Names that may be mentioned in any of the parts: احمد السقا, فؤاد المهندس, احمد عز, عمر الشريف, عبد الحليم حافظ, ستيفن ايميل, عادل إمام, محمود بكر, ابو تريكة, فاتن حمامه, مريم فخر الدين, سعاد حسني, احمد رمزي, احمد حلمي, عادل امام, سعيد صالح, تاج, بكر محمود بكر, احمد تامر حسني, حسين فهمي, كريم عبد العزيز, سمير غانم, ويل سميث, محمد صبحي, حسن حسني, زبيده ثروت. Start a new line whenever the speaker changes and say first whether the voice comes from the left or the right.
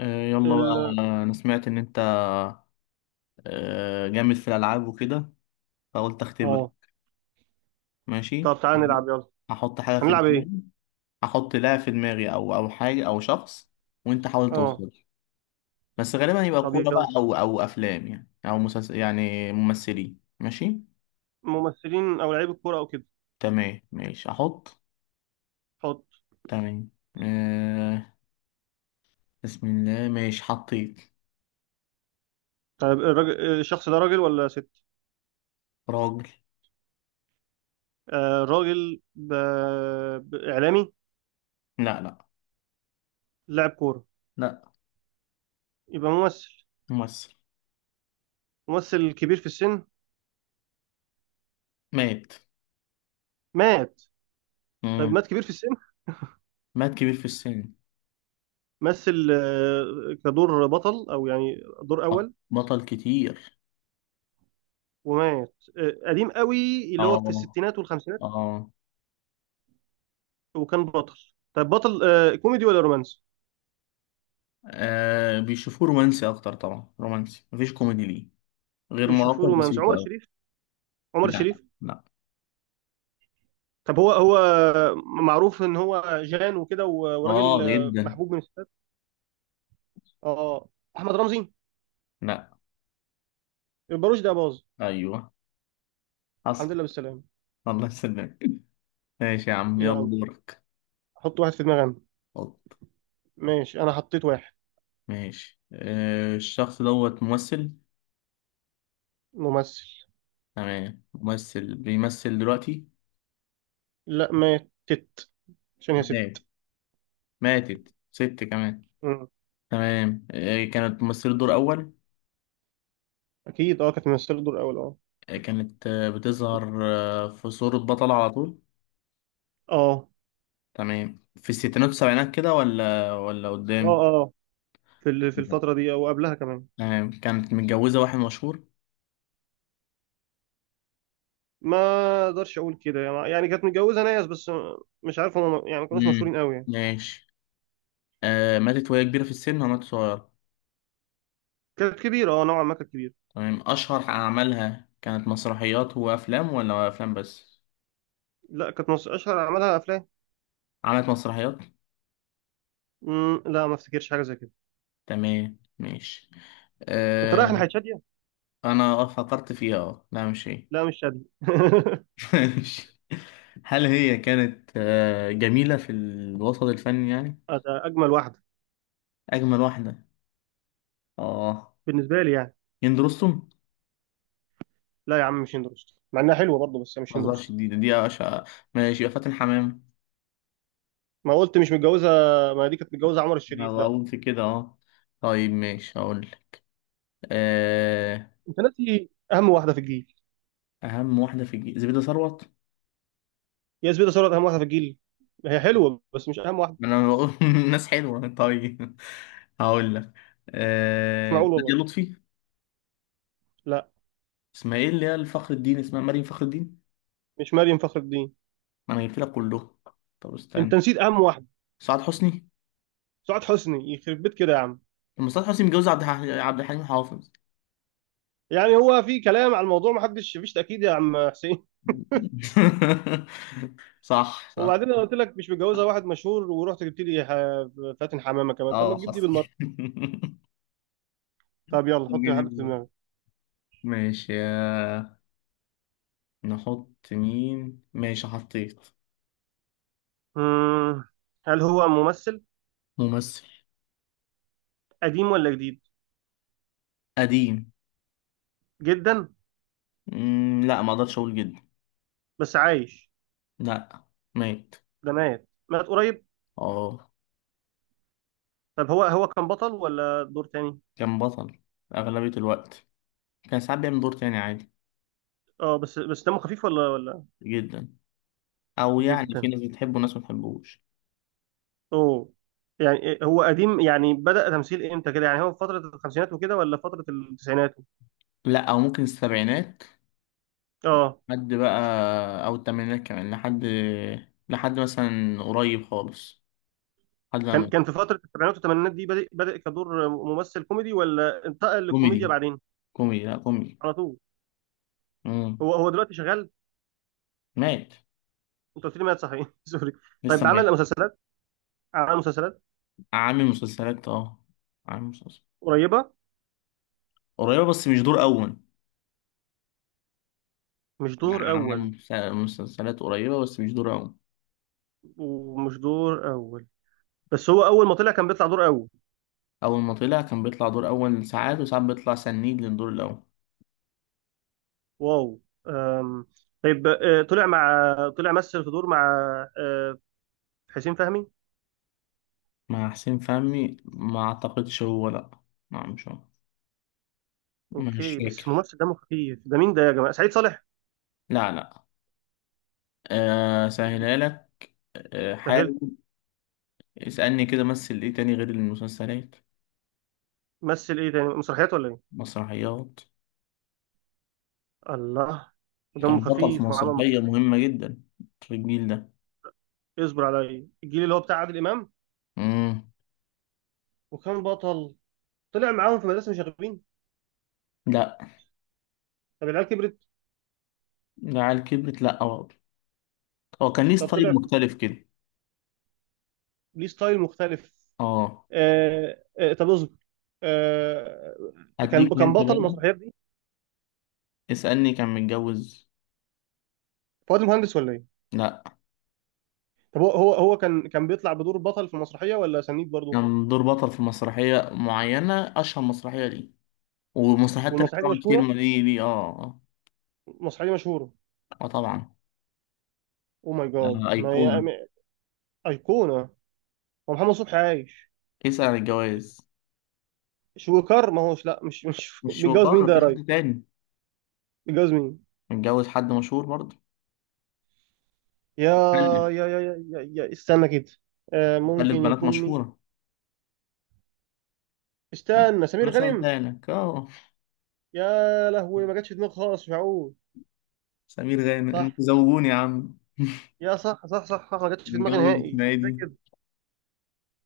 left: آه، يلا بقى.
right: ال
left: انا سمعت ان انت جامد في الالعاب وكده، فقلت اختبر.
right: اه
left: ماشي.
right: طب تعالى نلعب، يلا.
left: هحط حاجه في
right: هنلعب ايه؟
left: دماغي. هحط لاعب في دماغي او حاجه او شخص، وانت حاول
right: اه
left: توصل. بس غالبا يبقى
right: طب
left: كوره بقى
right: يلا،
left: او افلام، يعني او مسلسل، يعني ممثلين. ماشي.
right: ممثلين او لعيب الكوره او كده.
left: تمام، ماشي، احط.
right: حط.
left: تمام. آه، بسم الله، ماشي، حطيت.
right: طيب الراجل، الشخص ده راجل ولا ست؟
left: راجل.
right: آه راجل. اعلامي.
left: لا، لا،
right: لاعب كوره.
left: لا.
right: يبقى ممثل.
left: ممثل.
right: ممثل كبير في السن.
left: مات.
right: مات. طيب
left: مم.
right: مات كبير في السن.
left: مات كبير في السن.
right: مثل كدور بطل او يعني دور اول.
left: بطل كتير.
right: ومات قديم قوي، اللي هو في
left: اه،
right: الستينات والخمسينات.
left: اه.
right: وكان بطل. طيب بطل كوميدي ولا رومانسي؟
left: بيشوفوه رومانسي اكتر، طبعا رومانسي، مفيش كوميدي ليه غير
right: بيشوفوه
left: مواقف
right: رومانسي. عمر
left: بسيطة أوي.
right: الشريف، عمر
left: لا،
right: الشريف.
left: لا.
right: طب هو معروف ان هو جان وكده وراجل
left: اه، جدا.
right: محبوب من الستات. اه احمد رمزي.
left: لا.
right: الباروش ده باظ.
left: ايوه،
right: الحمد
left: حصل.
right: لله بالسلامه.
left: الله يسلمك. ماشي يا عم، يلا
right: يلا،
left: دورك.
right: حط واحد في دماغي أنا.
left: اتفضل.
right: ماشي، انا حطيت واحد.
left: ماشي. الشخص دوت ممثل.
right: ممثل.
left: تمام، ممثل بيمثل دلوقتي؟
right: لا، ماتت عشان هي
left: مات.
right: ست.
left: ماتت ست كمان.
right: مم.
left: تمام، كانت ممثلة دور أول.
right: اكيد، كانت ممثله دور اول، اه.
left: كانت بتظهر في صورة بطلة على طول. تمام، في الستينات والسبعينات كده ولا
right: اه،
left: قدام؟
right: اه، اه، في الفتره دي او قبلها كمان.
left: تمام، كانت متجوزة واحد مشهور.
right: ما اقدرش اقول كده، يعني كانت متجوزه ناس بس مش عارف هم، يعني ما كانوش
left: امم.
right: مشهورين قوي يعني.
left: ماشي. ماتت وهي كبيرة في السن، وماتت صغيرة.
right: كانت كبيره، نوعا ما كانت كبيره.
left: تمام، أشهر أعمالها كانت مسرحيات وأفلام ولا أفلام بس؟
right: لا، كانت اشهر اعمالها افلام.
left: عملت مسرحيات.
right: لا، ما افتكرش حاجه زي كده.
left: تمام، ماشي.
right: انت
left: آه
right: رايح ناحيه شاديه؟
left: أنا فكرت فيها. لا، مش هي.
right: لا، مش شاديه.
left: ماشي. هل هي كانت جميلة في الوسط الفني يعني؟
right: آه، ده اجمل واحده.
left: أجمل واحدة. أه.
right: بالنسبه لي يعني.
left: هند رستم.
right: لا يا عم، مش هند رستم. مع انها حلوه برضه بس
left: ما
right: مش هند
left: تهزرش،
right: رستم.
left: دي أشقى. ماشي، يبقى فاتن حمام.
right: ما قلت مش متجوزه. ما دي كانت متجوزه عمر
left: أنا
right: الشريف، لا.
left: بقول في كده أه. طيب، ماشي، هقول لك. آه،
right: انت ناسي اهم واحده في الجيل.
left: أهم واحدة في زبيدة ثروت.
right: يا زبيده ثروت اهم واحده في الجيل؟ هي حلوه بس مش اهم واحده.
left: أنا بقول ناس حلوة. طيب، هقول لك.
right: مش معقول
left: نادية
right: والله.
left: لطفي.
right: لا،
left: اسمها إيه اللي هي الفخر الدين؟ اسمها مريم فخر الدين.
right: مش مريم فخر الدين.
left: ما أنا جبت لك كله. طب
right: انت
left: استنى.
right: نسيت اهم واحده.
left: سعاد حسني.
right: سعاد حسني. يخرب بيت كده يا عم.
left: طب ما سعاد حسني متجوز عبد الحليم حافظ.
right: يعني هو في كلام على الموضوع، ما حدش فيش تاكيد يا عم حسين.
left: صح، صح.
right: وبعدين انا قلت لك مش متجوزها واحد مشهور، ورحت جبت لي فاتن حمامه كمان. طب ما
left: اه،
right: تجيب دي
left: حصل.
right: بالمره. طب يلا، حط حد في دماغك.
left: ماشي يا. نحط مين؟ ماشي، حطيت.
right: مم. هل هو ممثل؟
left: ممثل.
right: قديم ولا جديد؟
left: قديم.
right: جدا.
left: لا، ما اقدرش اقول جدا.
right: بس عايش؟
left: لا. ميت.
right: ده مات. مات قريب.
left: اه.
right: طب هو كان بطل ولا دور تاني؟
left: كان بطل اغلبية الوقت. كان ساعات بيعمل دور تاني عادي.
right: اه. بس دمه خفيف، ولا؟
left: جدا. او يعني في
right: جدا.
left: ناس بتحبه وناس ما بتحبوش.
right: اوه. يعني إيه، هو قديم يعني؟ بدأ تمثيل امتى كده يعني، هو في فترة الخمسينات وكده ولا فترة التسعينات؟
left: لا، او ممكن السبعينات.
right: اه.
left: لحد بقى. او الثمانينات كمان لحد. لحد مثلا قريب خالص. لحد ما
right: كان
left: مات.
right: كان في فترة السبعينات والثمانينات دي. بدأ كدور ممثل كوميدي، ولا انتقل للكوميديا
left: كوميدي،
right: بعدين؟
left: كوميدي، لا كوميدي.
right: على طول.
left: مم.
right: هو دلوقتي شغال؟
left: مات.
right: انت قلت لي مات، صحيح. سوري.
left: لسه
right: طيب
left: ميت.
right: عمل مسلسلات؟ عمل مسلسلات.
left: عامل مسلسلات اه. عامل مسلسلات
right: قريبه.
left: قريبة بس مش دور أول.
right: مش دور
left: يعني عامل
right: اول.
left: مسلسلات قريبة بس مش دور أول.
right: ومش دور اول. بس هو اول ما طلع كان بيطلع دور اول.
left: أول ما طلع كان بيطلع دور أول، ساعات وساعات بيطلع سنيد للدور الأول.
right: واو. أم. طيب طلع مثل في دور مع آه، حسين فهمي.
left: مع حسين فهمي؟ ما أعتقدش هو، لأ. لا، مش هو. مش
right: اوكي، بس
left: فاكر.
right: ممثل دمه خفيف ده مين ده يا جماعه؟ سعيد صالح.
left: لا، لا، أه سهلها لك. أه،
right: سهل.
left: حاول. اسألني كده، مثل إيه تاني غير المسلسلات؟
right: مثل ايه تاني، مسرحيات ولا ايه؟
left: مسرحيات.
right: الله.
left: كان
right: دمه
left: بطل في
right: خفيف وعمل
left: مسرحية
right: مسرحيات.
left: مهمة جدا في الجيل ده.
right: اصبر عليا، الجيل اللي هو بتاع عادل امام.
left: مم.
right: وكان بطل. طلع معاهم في مدرسه مشاغبين؟
left: لا.
right: طب العيال كبرت؟
left: ده على كبرت، لا. هو كان ليه
right: طب
left: ستايل
right: طلع.
left: مختلف كده.
right: ليه ستايل مختلف.
left: اه.
right: آه، آه، طب اصبر. آه كان
left: هديك
right: كان
left: انت
right: بطل
left: بقى.
right: المسرحيات دي.
left: اسألني كان متجوز.
right: فؤاد المهندس ولا ايه؟
left: لا.
right: طب هو كان بيطلع بدور بطل في المسرحيه ولا سنيد برضه؟
left: كان دور بطل في مسرحية معينة، أشهر مسرحية ليه، ومسرحيات تانية
right: والمسرحيه دي
left: طبعا كتير
right: مشهوره؟
left: ما ليه اه.
right: المسرحيه دي مشهوره؟
left: اه، طبعا.
right: او ماي جاد، ما هي
left: أيقونة.
right: ايقونه. هو محمد صبحي عايش؟
left: اسأل عن الجواز.
right: شويكار ما هوش، لا، مش
left: مش
right: بيتجوز مين
left: شرطة
right: ده يا
left: في
right: راجل؟
left: حد تاني.
right: بيتجوز مين؟
left: متجوز حد مشهور برضه.
right: يا
left: مخلف.
right: يا استنى كده.
left: مخلف
right: ممكن
left: بنات
right: يكون مين؟
left: مشهورة.
right: استنى.
left: أنا
right: سمير غانم.
left: سألتها لك اه.
right: يا لهوي، ما جاتش في دماغي خالص. مش معقول.
left: سمير غانم،
right: صح.
left: انتوا زوجوني يا عم.
right: يا، صح، صح، صح، صح، ما جاتش في دماغي
left: متجوز
right: نهائي
left: اسمها ايه دي؟
right: زي كده.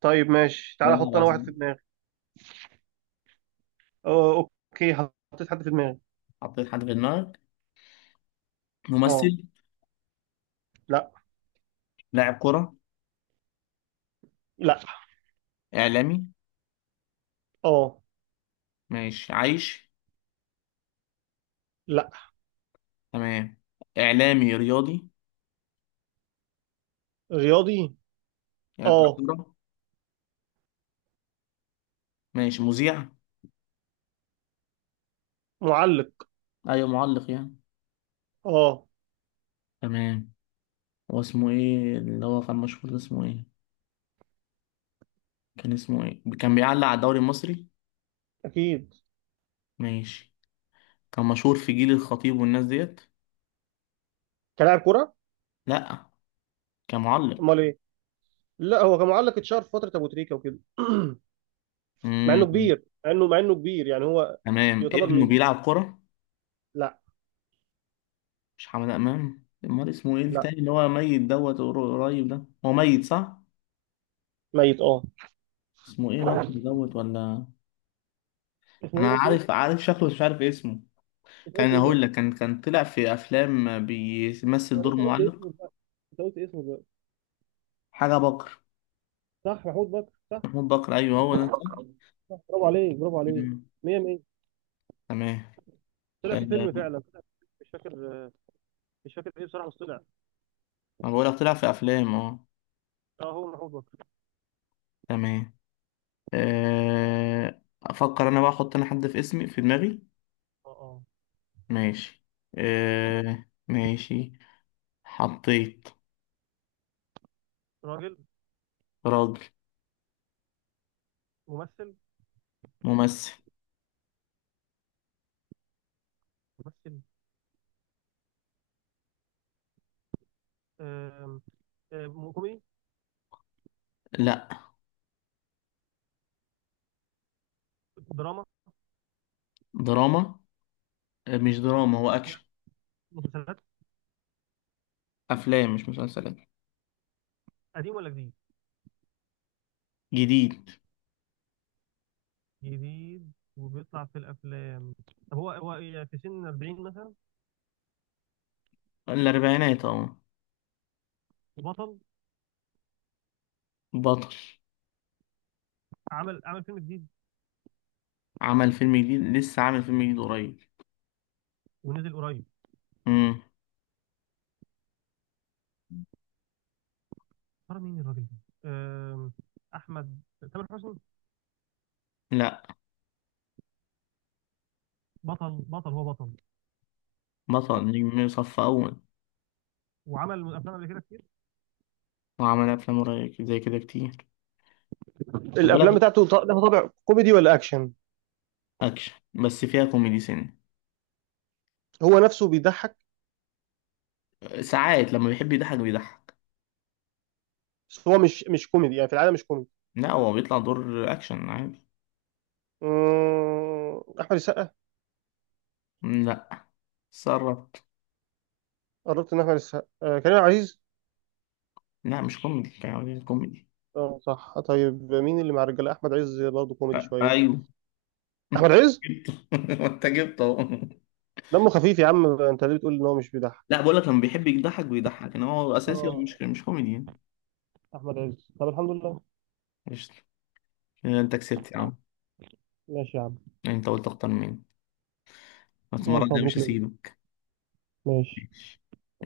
right: طيب ماشي،
left: لا،
right: تعالى احط
left: لا،
right: انا واحد في
left: عظيم.
right: دماغي. أو اوكي. حطيت حد في دماغي.
left: حطيت حد في دماغك.
right: اه.
left: ممثل.
right: لا.
left: لاعب كرة.
right: لا.
left: إعلامي.
right: اه.
left: ماشي، عايش.
right: لا.
left: تمام. إعلامي رياضي.
right: رياضي.
left: يعني بتاع
right: اه.
left: كورة. ماشي، مذيع.
right: معلق.
left: أيوة معلق يعني.
right: اه.
left: تمام. هو اسمه إيه اللي هو كان مشهور ده، اسمه إيه؟ كان اسمه إيه، كان بيعلق على الدوري المصري.
right: اكيد.
left: ماشي. كان مشهور في جيل الخطيب والناس ديت.
right: كلاعب كرة؟
left: لأ. كان معلق.
right: امال ايه. لا، هو كان معلق، اتشهر في فترة ابو تريكة وكده. مع انه
left: مم.
right: كبير، مع انه كبير يعني، هو
left: تمام،
right: يعتبر
left: ابنه
right: من جيل.
left: بيلعب كورة.
right: لا.
left: مش حمد أمام، أمال اسمه إيه
right: لا،
left: التاني اللي هو ميت دوت قريب ده، هو ميت صح؟
right: ميت، اه.
left: اسمه إيه، بطل دوت ولا؟
right: اسمه
left: أنا
right: ايه؟ قلت
left: عارف،
right: ايه؟
left: عارف شكله، بس مش عارف اسمه.
right: انت قلت
left: كان
right: ايه
left: هقول
right: دلوقتي؟
left: لك، كان طلع في افلام بيمثل
right: يا
left: دور
right: باشا، قلت
left: معلق.
right: اسمه دلوقتي. انت قلت اسمه دلوقتي.
left: حاجه بكر.
right: صح، محمود بكر، صح.
left: محمود بكر، ايوه هو ده صح.
right: برافو عليك، برافو عليك.
left: مم.
right: 100 100.
left: تمام،
right: طلع في فيلم
left: آه،
right: فعلا. طلع في فيلم، مش فاكر. مش فاكر ايه بصراحه، بس طلع.
left: ما بقول لك طلع في افلام اه.
right: اه، هو محمود بكر.
left: تمام. افكر انا بقى، احط انا حد في اسمي في دماغي.
right: اه. اه.
left: ماشي. ماشي. حطيت.
right: راجل.
left: راجل.
right: ممثل.
left: ممثل.
right: ممثل. آم، آم، كوميدي.
left: لا.
right: دراما
left: دراما. مش دراما، هو اكشن.
right: يعني. مسلسلات.
left: افلام مش مسلسلات.
right: قديم ولا جديد؟
left: جديد.
right: جديد وبيطلع في الافلام. طب هو إيه، في سن 40 مثلا؟
left: الاربعينات اه.
right: بطل.
left: بطل.
right: عمل فيلم جديد.
left: عمل فيلم جديد، لسه عامل فيلم جديد قريب.
right: ونزل قريب.
left: امم.
right: ترى مين الراجل ده؟ آم، احمد. تامر حسني.
left: لا.
right: بطل. بطل، هو بطل.
left: بطل نجم صف اول.
right: وعمل افلام قبل كده كتير.
left: وعمل افلام قريب زي كده كتير. خد
right: الافلام
left: بالك.
right: بتاعته لها طابع كوميدي ولا اكشن؟
left: اكشن بس فيها كوميدي سن.
right: هو نفسه بيضحك؟
left: ساعات لما بيحب يضحك بيضحك.
right: بس هو مش كوميدي يعني، في العاده مش كوميدي.
left: لا، هو بيطلع دور اكشن عادي.
right: احمد السقا.
left: مم، لا. سرت.
right: قربت. ان احمد السقا كريم عبد العزيز.
left: لا، مش كوميدي كان عاوزين كوميدي.
right: اه، صح. طيب مين اللي مع الرجاله؟ احمد عز برضه كوميدي شويه.
left: ايوه.
right: احمد عز.
left: جبته. انت جبته أهو.
right: دمه خفيف يا عم، انت ليه بتقول ان هو مش بيضحك؟
left: لا بقول لك لما بيحب يضحك بيضحك، ان هو اساسي، هو
right: اه.
left: مش كوميدي يعني.
right: احمد عز. طب الحمد لله.
left: قشطة. كده انت كسبت يا عم.
right: ماشي يا عم.
left: انت قلت اكتر مني. بس المره
right: الف
left: الجايه مش
right: مبروك ليك.
left: هسيبك. ماشي.
right: ماشي.
left: ماشي.